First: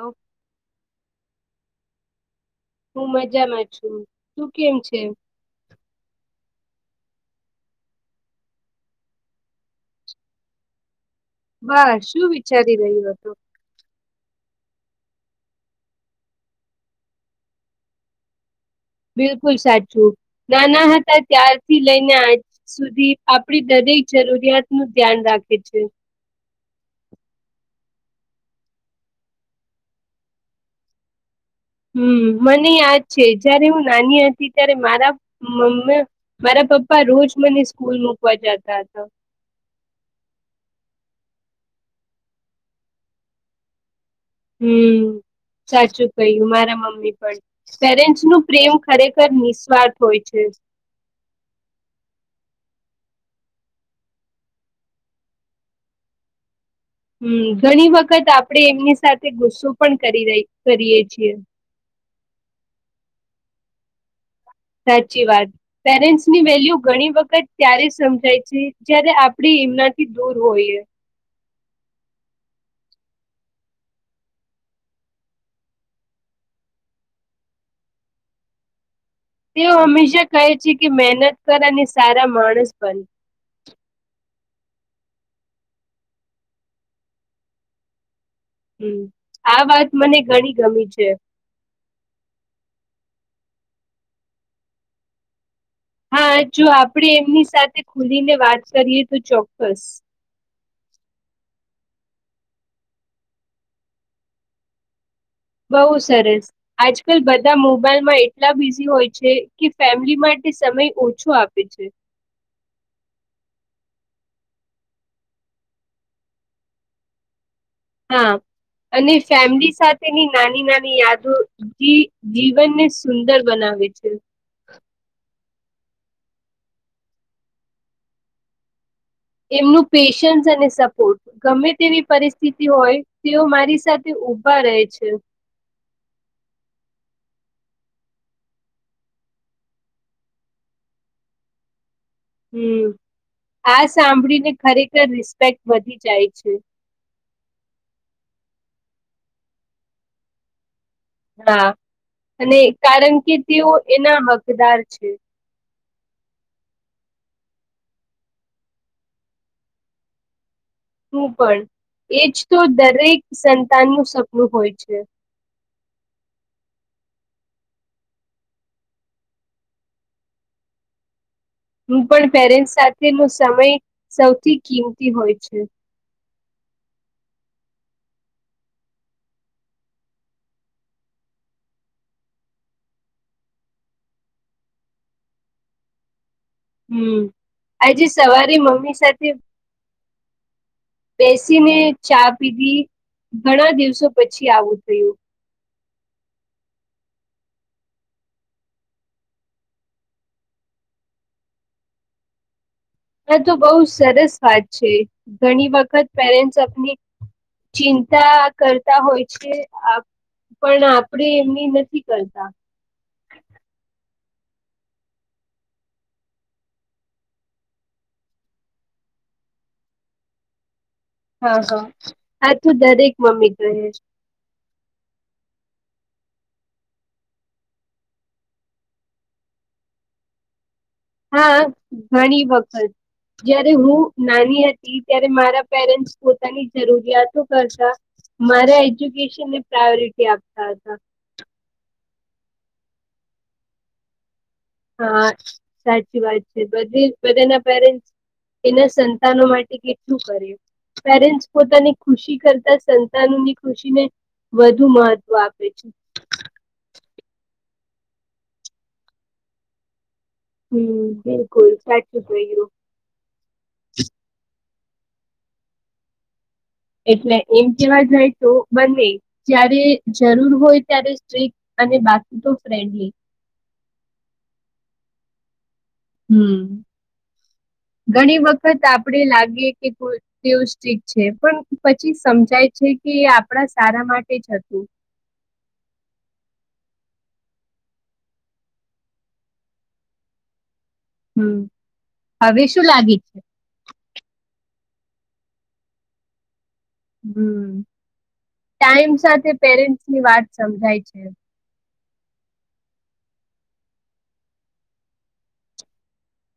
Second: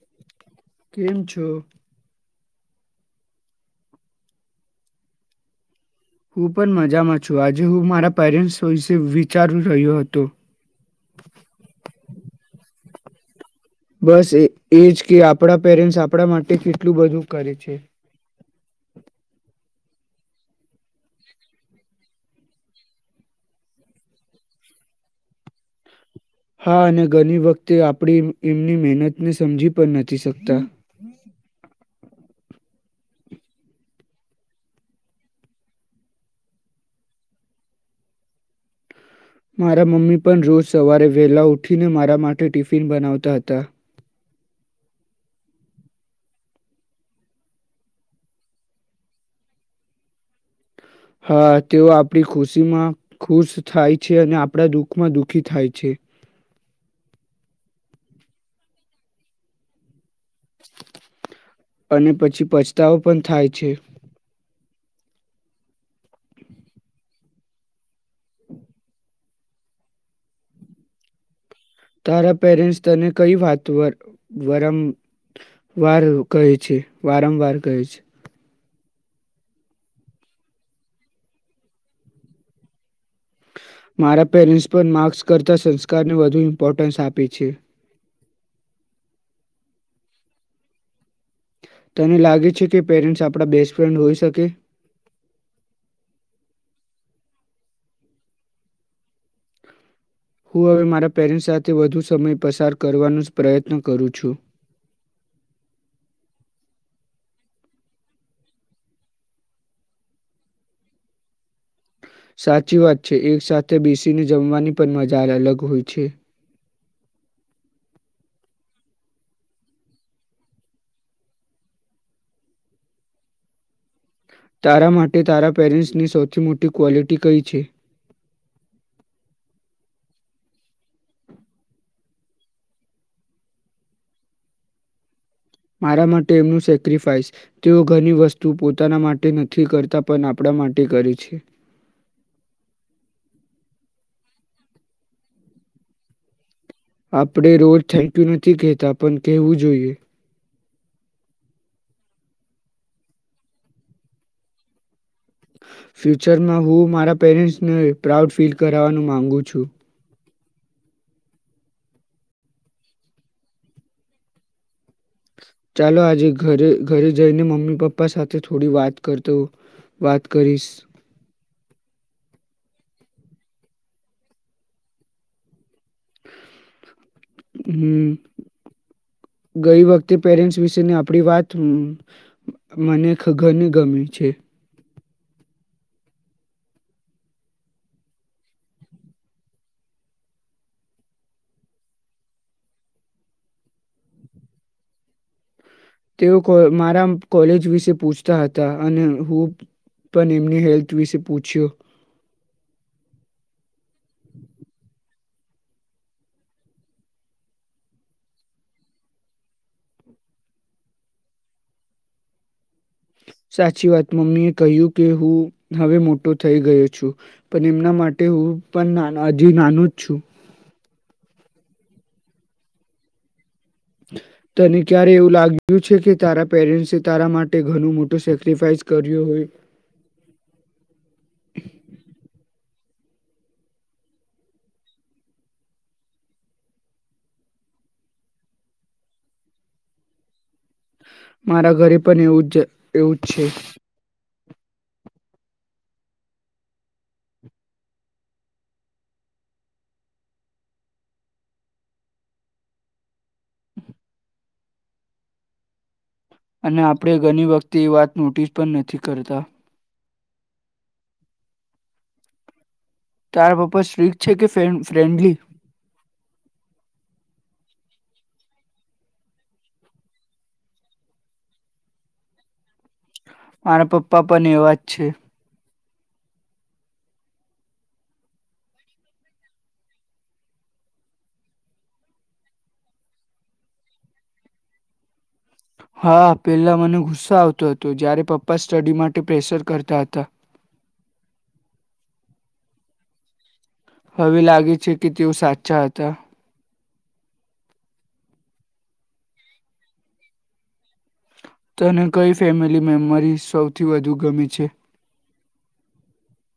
હું કેમ છો. હું મજામાં છું શું કેમ છે. હું પણ મજામાં છું આજે હું મારા પેરેન્ટ્સ વિશે વિચારી રહ્યો હતો. વા શું વિચારી રહ્યો હતું. બસ એજ કે આપણા પેરેન્ટ્સ આપણા માટે કેટલું બધું કરે છે. બિલકુલ સાચું નાના હતા ત્યારથી લઈને આજ સુધી આપડી દરેક જરૂરિયાત નું ધ્યાન રાખે છે. હા અને ઘણી વખતે આપડી એમની મહેનત ને સમજી પણ નથી શકતા હમ મને યાદ છે જયારે હું નાની હતી ત્યારે મારા મમ્ મારા પપ્પા રોજ મને સ્કૂલ મુૂકવા જતા હતા. મારા મમ્મી પણ રોજ સવારે વેલા ઉઠીને મારા માટે ટિફિન બનાવતા હતા. હમ સાચું કહ્યું મારા મમ્મી પણ પેરેન્ટ્સ નું પ્રેમ ખરેખર નિસ્વાર્થ હોય છે. હા તેઓ આપણી ખુશીમાં ખુશ થાય છે અને આપણા દુઃખમાં દુઃખી થાય છે. હમ ઘણી વખત આપડે એમની સાથે ગુસ્સો પણ કરી ર કરીએ છીએ અને પછી પછતાવો પણ થાય છે. સાચી વાત પેરેન્ટસ ની વેલ્યુ ઘણી વખત ત્યારે સમજાય છે જયારે આપ આપડી એમના થી દૂર હોઈએ તારા પેરેન્ટ્સ તને કઈ વાત વારંવાર કહે છે વારંવાર કહે છે તેઓ હંમેશા કહે છે કે મહેનત કર અને સારા માણસ બને મારા પેરેન્ટ્સ પણ માર્ક્સ કરતા સંસ્કારને વધુ ઇમ્પોર્ટન્સ આપે છે હમ આ વાત મને ઘણી ગમી છે તને લાગે છે કે પેરેન્ટ્સ આપણા બેસ્ટફ્રેન્ડ હોઈ શકે હા જો આપડે એમની સાથે ખુલીને વાત કરીએ તો ચોક્કસ હું હવે મારા પેરેન્ટ્સ સાથે વધુ સમય પસાર કરવાનો જ પ્રયત્ન કરું છું બઉુ સરસ આજકાલ બધા મોબાઈલમાં એટલા બિઝી હોય છે કે ફેમિલી માટે સમય ઓછો આપે છે સાચી વાત છે એક સાથે બેસીને જમવાની પણ મજા અલગ હોય છે હા અને ફેમિલી સાથેની નાની નાની યાદો ઈ ઈ જીવનને સુંદર બનાવે છે તારા માટે તારા પેરેન્ટ્સની સૌથી મોટી ક્વોલિટી કઈ છે એમનું પેશન્સ અને સપોર્ટ ગમે તેવી પરિસ્થિતિ હોય તેઓ મારી સાથે ઉભા રહે છે મારા માટે એમનું સેક્રિફાઈસ તેઓ ઘણી વસ્તુ પોતાના માટે નથી કરતા પણ આપણા માટે કરે છે હમ આ સાંભળીને ખરેખર રિસ્પેક્ટ વધી જાય છે આપણે રોજ થેન્ક યુ નથી કહેતા પણ કહેવું જોઈએ હા અને કારણ કે તેઓ એના હકદાર છે ફ્યુચરમાં હું મારા પેરેન્ટ્સને પ્રાઉડ ફીલ કરાવવાનું માંગુ છું હું પણ એજ તો દરેક સંતાનનું સપનું હોય છે ચાલો આજે ઘરે ઘરે જઈને મમ્મી પપ્પા સાથે થોડી વાત કરતો વાત કરીશ હું પણ પેરેન્ટ્સ સાથેનો સમય સૌથી કિંમતી હોય છે હમ ગઈ વખતે પેરેન્ટ્સ વિશેની આપણી વાત હુ મને ખઘનને ગમે છે હમ આજે સવારે મમ્મી સાથે બેસીને ચા પીધી ઘણા દિવસો પછી આવું થયું તેઓ કોએ મારા કોલેજ વિશે પૂછતા હતા અને હું પણ એમની હેલ્થ વિશે પૂછ્યું હ તો બહુ સરસ વાત છે. ઘણી વખત પેરેન્ટસ આપણી ચિંતા કરતા હોય છે પણ આપણે એમની નથી કરતા. સાચી વાત મમ્મી એ કહ્યું કે હું હવે મોટો થઈ ગયો છું પણ એમના માટે હું પણ હજ નાનું જ છું. હા હા આથું દરેક મમ્મી અને તને ક્યારે એવું લાગ્યું છે કે તારા પેરેન્ટ્સે તારા માટે ઘણું મોટું સેક્રિફાઈસ કર્યું હોય. હા ઘણી વખત જયારે હું નાની હતી ત્યારે મારા પેરેન્ટ્સ પોતાની જરૂરિયાતો કરતા મારા એજ્યુકેશનને પ્રાયોરિટી આપ. મારા ઘરે પણ એવું એવું જ છે. હા સાચી વાત છે બધ બધાના પેરેન્ટ્સ એના સંતાનો માટે કેટલું કરે પેરેન્ટ્સ પોતાની ખુશી કરતા સંતાનોની ખુશીને વધુ મહત્વ આપે છે. અને આપણે ઘણી વખતે એ વાત નોટિસ પણ નથી કરતા. હમ બિલકુલ સાચી તારા પપ્પા શ્રીક છે કે ફે ફ્રેન્ડલી એટલે એમ કેવા જાય તો બને જયારે જરૂર હોય ત્યારે સ્ટક અને બાકી તો ફ્રેન્ડલી મારા પપ્પા પણ એવા જ છે. હમ ઘણી વખત આપડે લાગીએ કે તેવું સ્ટક છે પણ પછી સમજાય છે કે એ આપણા સારા માટે જ હતું. હા પેલા મને ગુસ્સાો આવતો હતો જયારે પપ્પા સ્ટડી માટે પ્રેશર કરતા હતા. હમ હવે શું લાગે છે? હવે લાગે છે કે તેઓ સાચા હતા. હમ, ટાઈમ સાથે પેરેન્ટ્સ ની વાત સમજાય છે. તને કઈ ફેમિલી મેમ્બરી સૌથી વધુ ગમે છે?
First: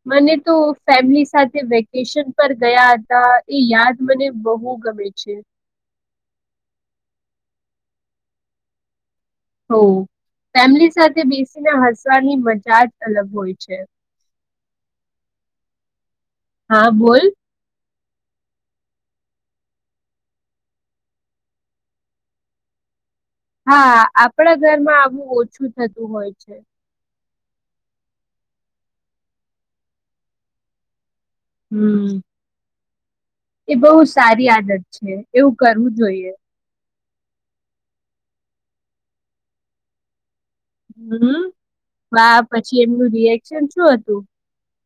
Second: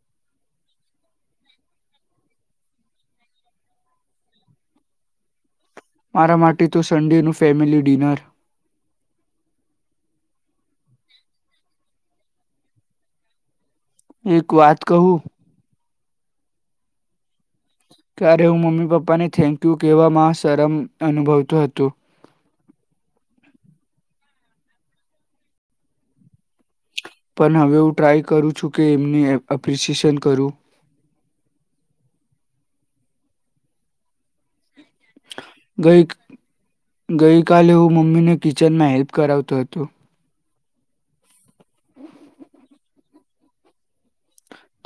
મને તો ફેમિલી સાથે વેકેશન પર ગયા હતા એ યાદ મને બહુ ગમે છે. મારા માટે તો સન્ડેનું ફેમિલી ડિનર ઓ ફેમિલી સાથે બેસીને હસવાની મજા જ અલગ હોય છે. એક વાત કહું? હા, બોલ. ત્યારે હું મમ્મી પપ્પાને થેન્ક યુ કહેવામાં શરમ અનુભવતો હતો. હા, આપણા ઘરમાં આવું ઓછું થતું હોય છે. પણ હવે હું ટ્રાય કરું છું કે એમને એપ્રિશિએશન કરું. હમ. એ બહુ સારી આદત છે, એવું કરવું ગઈ જોઈએ. ગઈકાલે હું મમ્મીને કિચનમાં હેલ્પ કરાવતો હતો. હમ. વાહ, પછી? પછી એમનું રિએક્શન શું હતું?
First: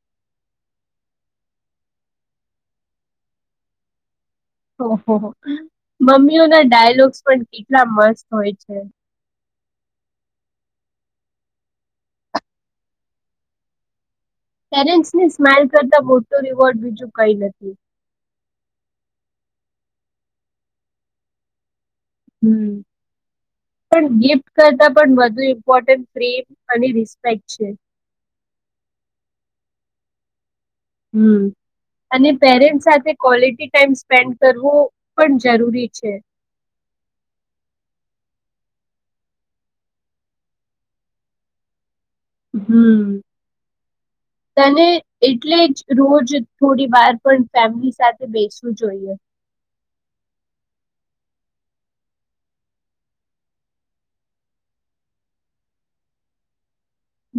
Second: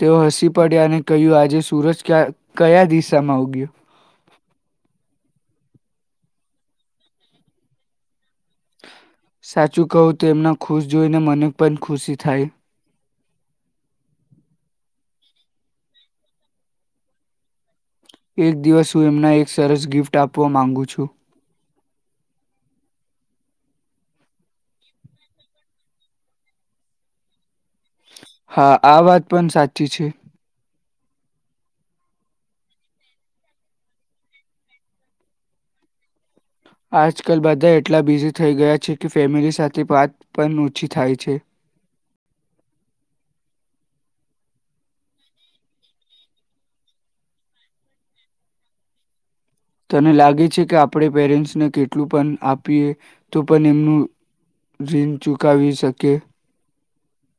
તેઓ હસી પડ્યા અને કહ્યું, આજે સુરજ કયા દિશામાં ઉગયો? ઓહ મમ્મીઓ ના ડાયલોગ્સ પણ કેટલા મસ્ત હોય છે. સાચું કવું તો એમના ખુશ જોઈને મને પણ ખુશી થાય. પેરેન્ટ્સને સ્માઇલ કરતાં મોટો રિવોર્ડ બીજું કંઈ નથી. એક દિવસ હું એમને એક સરસ ગિફ્ટ આપવા માંગુ છું. હમ, પણ ગિફ્ટ કરતા પણ વધુ ઇમ્પોર્ટન્ટ પ્રેમ અને રિસ્પેક્ટ છે. હા, આ વાત પણ સાચી છે. હમ, અને પેરેન્ટ્સ સાથે ક્વોલિટી ટાઈમ સ્પેન્ડ કરવો પણ જરૂરી છે. આજકાલ બધા એટલા બિઝી થઈ ગયા છે કે ફેમિલી સાથે વાત પણ ઓછી થાય છે. હમ, તને એટલે જ રોજ થોડી વાર પણ ફેમિલી સાથે બેસવું જોઈએ. તને લાગે છે કે આપણે પેરેન્ટ્સને કેટલું પણ આપીએ તો પણ એમનું રીણ ચૂકાવી શકે?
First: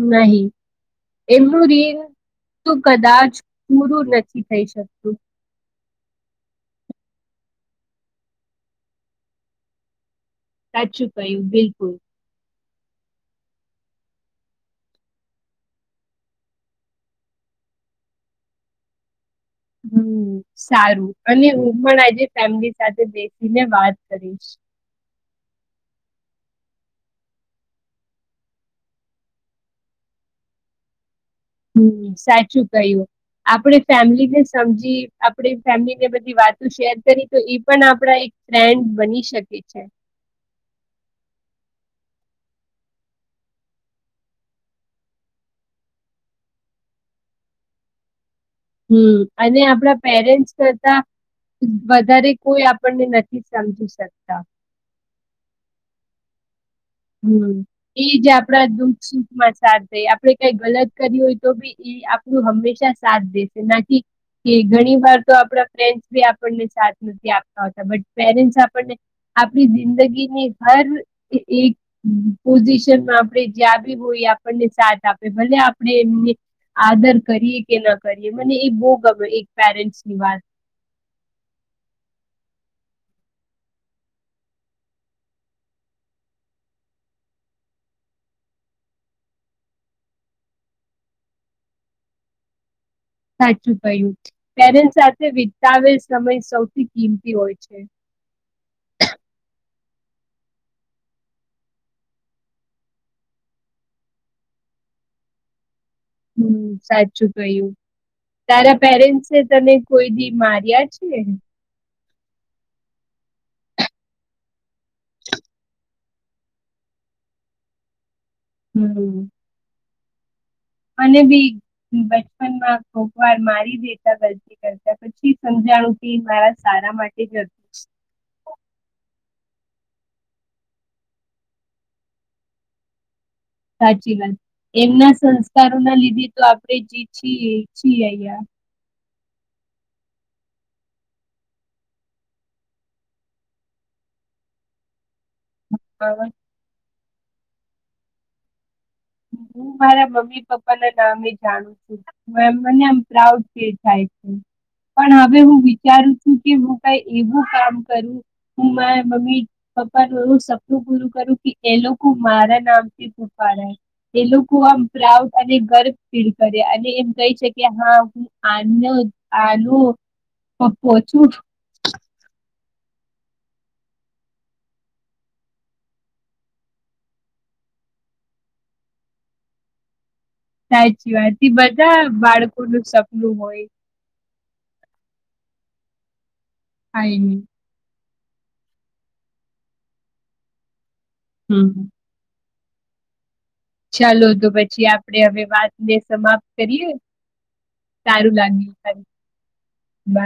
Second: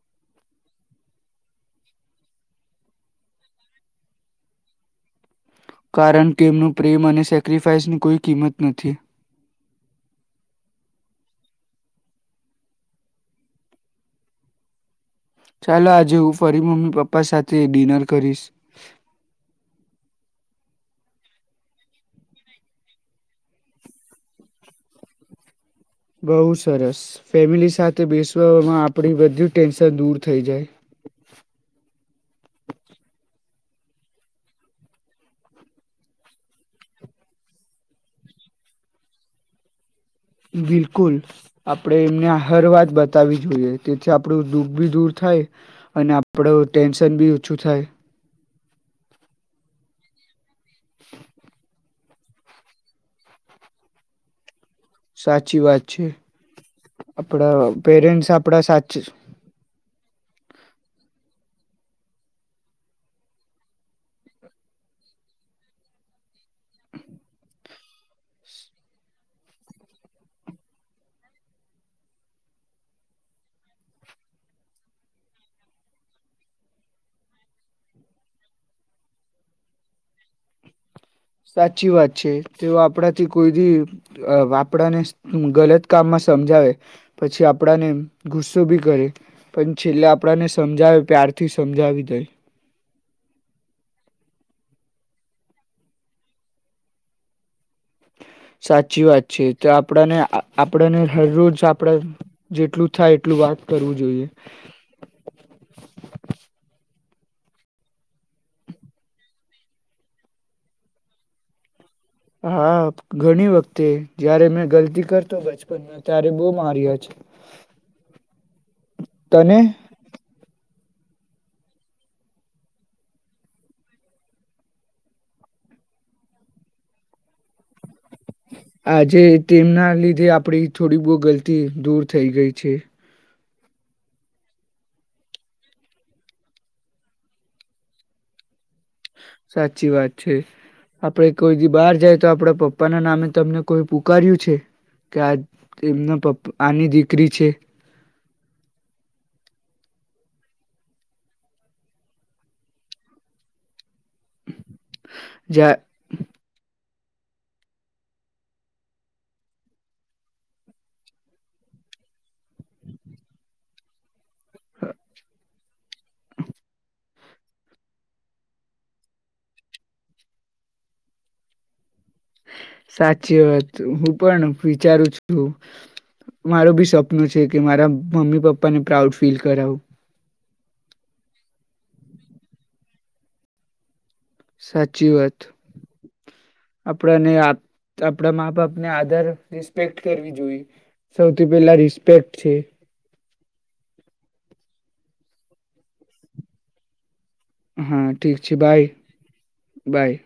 નહીં, એમનું રીણ તું કદાચ પૂરું નથી થઈ શકતું. કારણ કે, એમનું પ્રેમ અને સેક્રિફાઈસની કોઈ કિંમત નથી. સાચું કહ્યું. બિલકુલ. ચાલો, આજે હું ફરી મમ્મી પપ્પા સાથે ડિનર કરીશ. હમ, સારું. અને હું પણ આજે ફેમિલી સાથે બેસીને વાત કરીશ. બઉ સરસ, ફેમિલી સાથે બેસવામાં આપડી બધી ટેન્શન દૂર થઈ જાય. હમ, સાચું કહ્યું. આપણે ફેમિલીને સમજી આપણે ફેમિલીને બધી વાતો શેર કરી તો એ પણ આપણા એક ફ્રેન્ડ બની શકે છે. બિલકુલ, આપડે એમને આ હર વાત બતાવી જોઈએ, તેથી આપડું દુઃખ ભી દૂર થાય અને આપડુ ટેન્શન બી ઓછું થાય. હમ, અને આપણા પેરેન્ટ્સ કરતા વધારે કોઈ આપણને નથી સમજી શકતા. સાચી વાત છે. હમ, આપણા એજ પેરેન્ટ્સ આપણા આપડા સાચ દુઃખ-સુખ માં સાર થઈ. આપણે કંઈ ગલત કરી હોય તો, બી એ આપણું હંમેશા સાથ દેશે નાકી ઘણી વાર તો આપ ફડી આપણ સા નથી આપતા હોતા, બટ પેરેન્ટસ આપણને આપણી જિંદગીની હર એક પોઝિશનમાં આપણે જ્યાં બી હોય, આપણને સાથ આપે, ભલે આપણે એમને આદર કરીએ કે ના કરીએ, મને એ બહુ ગમે એક પેરેન્ટ્સની વાત. સાચી વાત છે, તેઓ આપણાથી કોઈ આપણાને ગલત કામમાં સમજાવે, પછી આપણાને ગુસ્સો બી કરે, પણ છેલ્લે આપણાને સમજાવે પ્યારથી સમજાવી દે. સાચું કહ્યું, પેરેન્ટસ સાથે વિતાવેલ સમય સૌથી કિંમતી હોય છે. આપને આપણેને હર રોજ આપણે જેટલું થાય એટલું વાત કરવું જોઈએ. હમ સાચું તો એયું તારા પેરેન્ટ્સે તને કોઈ દી માર્યા છે. હા ઘણી વખતે જયારે મેં ગલતી કરતો બચપનમાં ત્યારે બહ માર્યો છે. તને [inaudible] અને બી બચપનમાં કોક વાર મારી બેટા ગરતી કરતા પછી સમજાણું કે મારા સારા માટે જ હતું. આજે તેમના લીધે આપડી થોડી બહુ ગલતી દૂર થઈ ગઈ છે. સાચી વાત એમના સંસ્કારોના લીધે તો આપણે જ છીએ છીએ અ. સાચી વાત છે આપડે કોઈ દી બહાર જાય તો આપડા પપ્પા ના નામે તમને કોઈ પુકાર્યું છે. કે આ એમના પપ્પા આની દીક [inaudible] હું મારા મમ્મી પપ્પા ના નામે જાણું છું મને આ પ્રાઉડ ફીલ થાય છે. પણ હવે હું જા વિચારું છું કે પ એવું કામ કરું હું મારા મમ્મી પપ્પાનું એવું સપનું પૂરું કરું કે એ લોકો મારા નામથી ફૂાડાય. એ લોકો આમ પ્રાઉડ અને ગર્વ ફીલ કરે. અને એમ કહે છે કે હા હું આ આનો પપ્પો છું સાચી વાત હું પણ વિચારું છું માર બી સપ્ન છે કે મારા મમ્મી પપ્પા ને પ્રાઉડ ફીલ કરાવું. સાચી વાત બધા બાળકોનું સપનું હોય સાચી વાત. આપડેને આઈની યાદ તો આપડા મા -બાપને આધર રિસ્પેક્ટ કરવી જોઈએ. સૌથી હમ પહેલા રિસ્પેક્ટ છે. ચાલો તો, પછી આપડે હવે વાતને સમાપ્ત કરીએ. હા સારું ઠીક છે બાય લાગ્યું બાય.